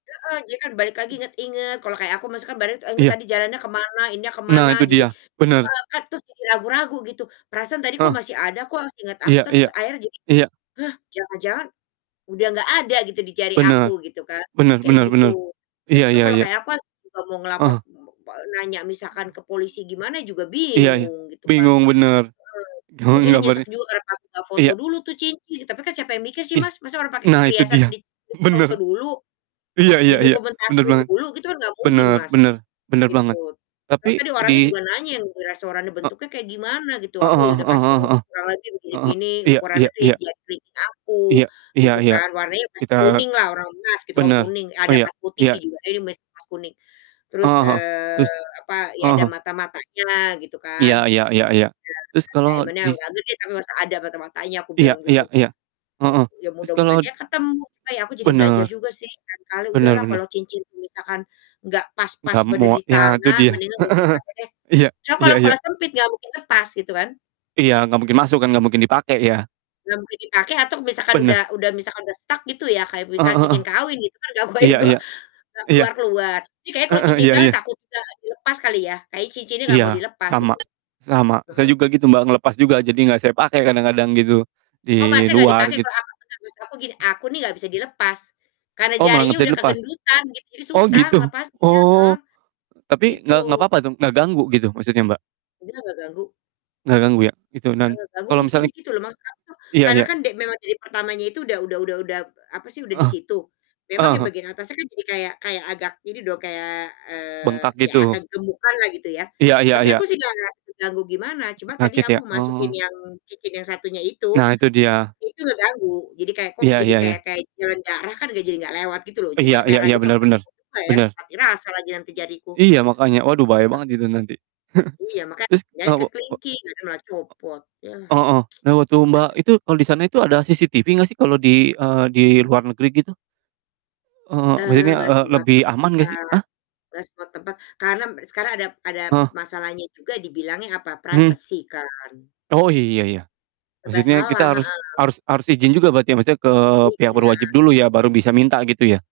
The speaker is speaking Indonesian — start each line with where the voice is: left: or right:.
left: Heeh, jadi kan balik
right: Mmm.
left: lagi,
right: Mhm
left: inget-inget kalo kayak aku masuknya bare inget
right: Iya.
left: tadi jalannya ke mana, ininya ke
right: Nah,
left: mana,
right: itu
left: jadi
right: dia, bener.
left: eee kan terus jadi ragu-ragu, gitu. Perasaan tadi kok
right: Heeh.
left: masih ada kok seinget aku,
right: Iya
left: terus
right: iya.
left: akhirnya jadi,
right: Iya.
left: "Hah, jangan-jangan, udah gak ada gitu di jari aku,"
right: Benar,
left: gitu kan,
right: benar
left: kayak
right: benar
left: gitu.
right: benar,
left: Jadi
right: iya iya
left: kalau
right: iya.
left: kayak apa, kalau mau
right: Ah
left: ngelapor
right: hah.
left: pol nanya misalkan ke polisi gimana juga
right: Iya iya,
left: bingung gitu kan.
right: bingung, bener.
left: Mhm, aku
right: bingung
left: jadi nyesek
right: gambarnya
left: juga karena kami gak foto
right: iya.
left: dulu tuh cincin. Tapi kan siapa yang mikir sih
right: Iya.
left: Mas, masa orang pake
right: Nah, itu
left: perhiasan
right: dia,
left: di
right: bener.
left: difoto-foto dulu,
right: Iya iya iya, bener
left: didokumentasiin
right: banget.
left: dulu, gitu kan gak mungkin,
right: Bener
left: Mas.
right: bener bener banget.
left: Ikut, soalnya
right: Tapi
left: tadi orangnya
right: di
left: juga nanya yang di restoran nih,
right: ininya E
left: "Bentuknya kayak gimana?" Gitu.
right: Heeh
left: Aku ya udah
right: heeh
left: kasih tahu,
right: heeh.
left: "Kurang lebih begini
right: Heeh,
left: begini,
right: iya iya
left: ukurannya di
right: iya.
left: jari aku"
right: Iya iya
left: gitu
right: iya.
left: kan, "warnanya pasti
right: Kita
left: kuning lah orang emas." Gitu kan,
right: bener,
left: kuning, ada
right: iya
left: emas putih sih
right: iya.
left: juga, "ini mas emas kuning." Terus,
right: Heeh heeh,
left: eee,
right: terus,
left: apa, "ya
right: ah
left: ada
right: hah.
left: mata-matanya lah," gitu kan.
right: Iya iya iya iya. Terus
left: Bener
right: kalau
left: bener, "diamond-nya
right: dis
left: gak gede tapi masih ada mata-matanya," aku
right: Iya
left: bilang
right: iya
left: gitu.
right: iya. Heeh,
left: Ya
right: terus kalau
left: mudah-mudahan
right: d
left: ya ketemu, ya aku jadi belajar
right: Bener.
left: juga sih, lain kali
right: Bener
left: udahlah
right: bener.
left: kalau cincin itu misalkan gak pas-pas
right: Gak
left: bener
right: mua nah, itu
left: ditangan
right: dia.
left: mendingan gak
right: Heeh
left: usah
right: heeh.
left: dipake deh.
right: Iya
left: Cuma
right: iya
left: kalau
right: iya.
left: kalau sempit gak mungkin lepas, gitu kan.
right: Iya, gak mungkin masuk kan, gak mungkin dipake ya?
left: Nah, mungkin dipake atau misalkan udah
right: Bener.
left: udah misalkan udah stuck gitu ya, kayak
right: Heeh
left: misal
right: heeh heeh,
left: cincin kawin gitu kan,
right: iya
left: [unintelligible]
right: iya,
left: gak
right: iya.
left: keluar-keluar. Iya, kayaknya kalau
right: Heeh,
left: cincin
right: iya
left: kawin
right: iya.
left: takut gak dilepas kali ya, kayaknya cincin ini gak mau
right: Iya,
left: dilepas, gitu.
right: sama, selama saya
left: Heeh.
right: juga gitu Mbak, ngelepas juga, jadi gak saya pakai kadang-kadang gitu,
left: Oh,
right: di
left: Masnya gak
right: luar
left: dipake,
right: git
left: kalau aku dengan prinsip aku gini, aku nih gak bisa dilepas. Karena
right: Oh, malah gak
left: jarinya
right: bisa
left: udah
right: dilepas?
left: kegendutan gitu, jadi
right: Oh,
left: susah
right: gitu?
left: ngelepasnya heeh.
right: Oh, e tapi,
left: Gitu.
right: gak gak papa tuh? Gak ganggu gitu maksudnya, Mbak?
left: Mungkin agak ganggu.
right: Gak ganggu, ya? Gitu, dan
left: Eee, ganggu
right: kalo
left: lucunya
right: misalnya
left: gitu loh, maksud aku
right: iya
left: karena
right: iya.
left: kan de memang dari pertamanya itu udah udah udah udah, p apa sih, udah
right: Heeh.
left: disitu, memang
right: Ah
left: yang
right: hah.
left: bagian atasnya kan jadi kayak kayak agak ini dong, kayak, eee,
right: Bengkak
left: ya agak
right: gitu.
left: gemukan lah gitu ya.
right: Iya iya
left: Tapi
right: iya.
left: aku sih gak ngerasa terganggu gimana, cuma tadi
right: Sakit, ya?
left: aku masukin
right: Oh.
left: yang cincin yang satunya itu.
right: Nah, itu dia.
left: Itu ngeganggu, jadi kayak kok
right: Iya
left: jadi
right: iya
left: kayak
right: iya.
left: kayak jalan darah kan jadi gak lewat gitu loh, jadi
right: Iya
left: kayak
right: iya
left: merah
right: iya,
left: gitu aku
right: bener bener.
left: aku juga ya,
right: Bener.
left: mati rasa lagi nanti jariku.
right: Iya makanya, waduh bahaya
left: [unintelligible]
right: banget itu nanti.
left: Iya, makanya
right: Terus
left: akhirnya ke
right: [unintelligible] o
left: kelingking, ternyata malah copot, yah.
right: ah hah. Nah, waktu Mbak
left: [unintelligible]
right: itu, kalau disana itu ada CCTV gak sih kalau di, eee, di luar negeri gitu? Eee,
left: Eee,
right: maksudnya,
left: gak
right: e
left: semua
right: lebih
left: tempat
right: aman gak sih? Ah?
left: gak semua tempat, karena mb sekarang ada ada,
right: Heeh.
left: masalahnya juga dibilangnya apa,
right: Mhm.
left: privacy kan.
right: Oh, iya iya.
left: Serba
right: Maksudnya
left: salah,
right: kita harus
left: heeh.
right: harus harus izin juga berarti maksudnya, ke
left: Iya,
right: pihak
left: gila.
right: berwajib dulu ya, baru bisa minta gitu ya?